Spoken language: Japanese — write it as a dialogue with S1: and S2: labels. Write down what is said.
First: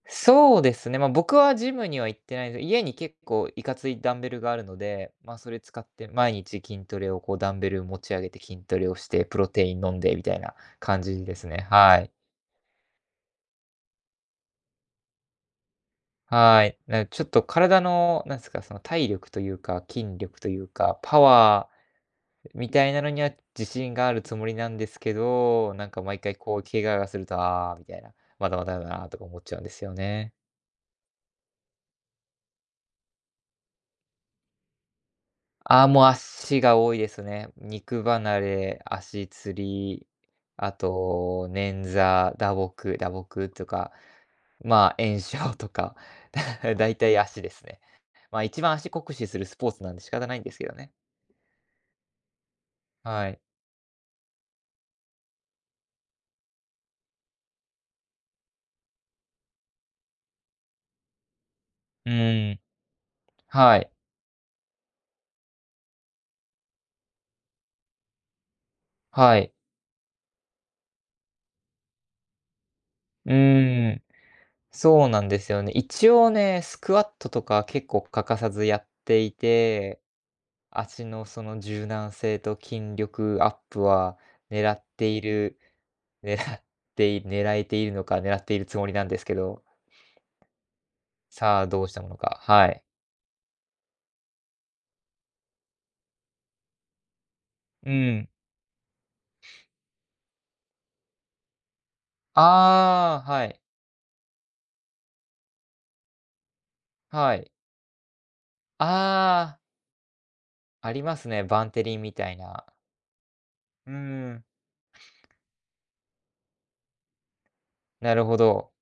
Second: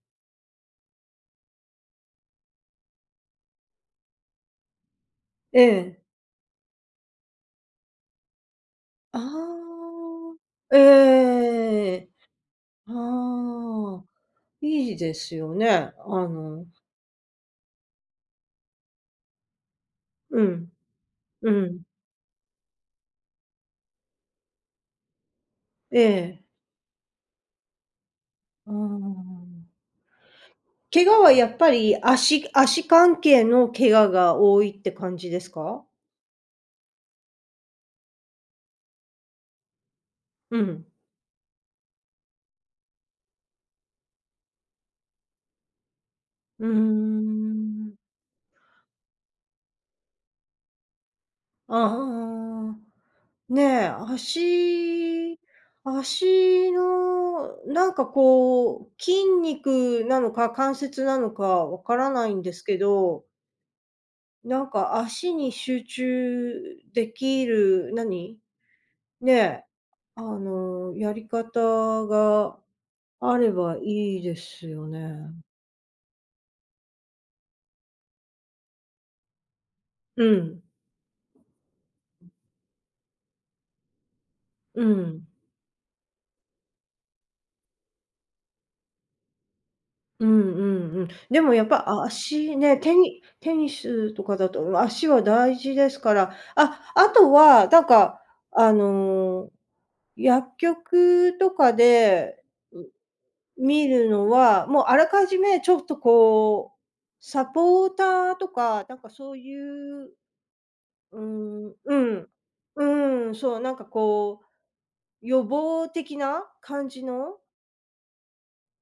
S1: そうですね、まあ、僕はジムには行ってないんで、家に結構いかついダンベルがあるので、ま、それ
S2: え
S1: 使っ
S2: え。
S1: て毎日筋トレをこうダンベルを持ち上げて、筋トレをし
S2: あ
S1: て、プロテイン飲んでみた
S2: あ。
S1: いな
S2: えええ
S1: 感じですね、
S2: ええ
S1: は
S2: え。
S1: い。
S2: ああ、いいですよね。あ
S1: は
S2: の。
S1: い、な、ちょっと体のなんですか、その体力というか、筋力
S2: う
S1: という
S2: ん、
S1: か、パ
S2: う
S1: ワ
S2: ん。
S1: ーみたいなのには自信があるつもりなんですけど、なん
S2: え
S1: か毎回
S2: え。
S1: こう怪我がするとああ、みたいな、まだま
S2: う
S1: だだなとか思っちゃうんで
S2: ん。
S1: すよね。
S2: 怪我はやっぱり足足関係の怪我が多いって感じです
S1: あ
S2: か？
S1: あ、もう足が多いですね。肉離れ、足攣り、
S2: う
S1: あ
S2: ん。
S1: と捻挫、打撲、打撲というか、まあ、炎症とか、
S2: うー
S1: 大体足ですね。
S2: ん。
S1: まあ、一番足酷使するスポーツなんで仕方ないんですけどね。
S2: ああ、あ。
S1: はい。
S2: ねえ、足、足のなんかこう、筋肉なのか、関節なのか分から
S1: う
S2: ないんで
S1: ん。
S2: すけど。
S1: はい。
S2: なんか足に集中できる、何、ね
S1: はい。
S2: え、あの、やり方が
S1: う
S2: あれば
S1: ん。
S2: いいですよ
S1: そうなん
S2: ね。
S1: ですよね。一応ね、スクワットとか結構欠かさずやっていて、
S2: うん。
S1: 足のその柔軟性と筋力アップは狙っ
S2: う
S1: てい
S2: ん。
S1: る、狙ってい狙えているのか、狙っているつもりなんですけど。
S2: うんうんうん。でも
S1: さ
S2: やっ
S1: あ、ど
S2: ぱ
S1: うしたものか。
S2: 足
S1: は
S2: ね、
S1: い。
S2: テニテニスとかだと足は大事ですから、あ、あとはなん
S1: う
S2: か、
S1: ん。
S2: あの、薬局とかで、
S1: ああ、はい。
S2: ん、見るのは、もうあらかじめちょっとこう、
S1: はい。
S2: サポーターとか、なんかそう
S1: ああ。
S2: いう
S1: ありま
S2: う
S1: すね、ヴァ
S2: ん
S1: ンテ
S2: う
S1: リンみた
S2: ん、
S1: いな。
S2: うん、そう、なんか
S1: う
S2: こ
S1: ん。
S2: う、予防的な感じの。
S1: なるほど。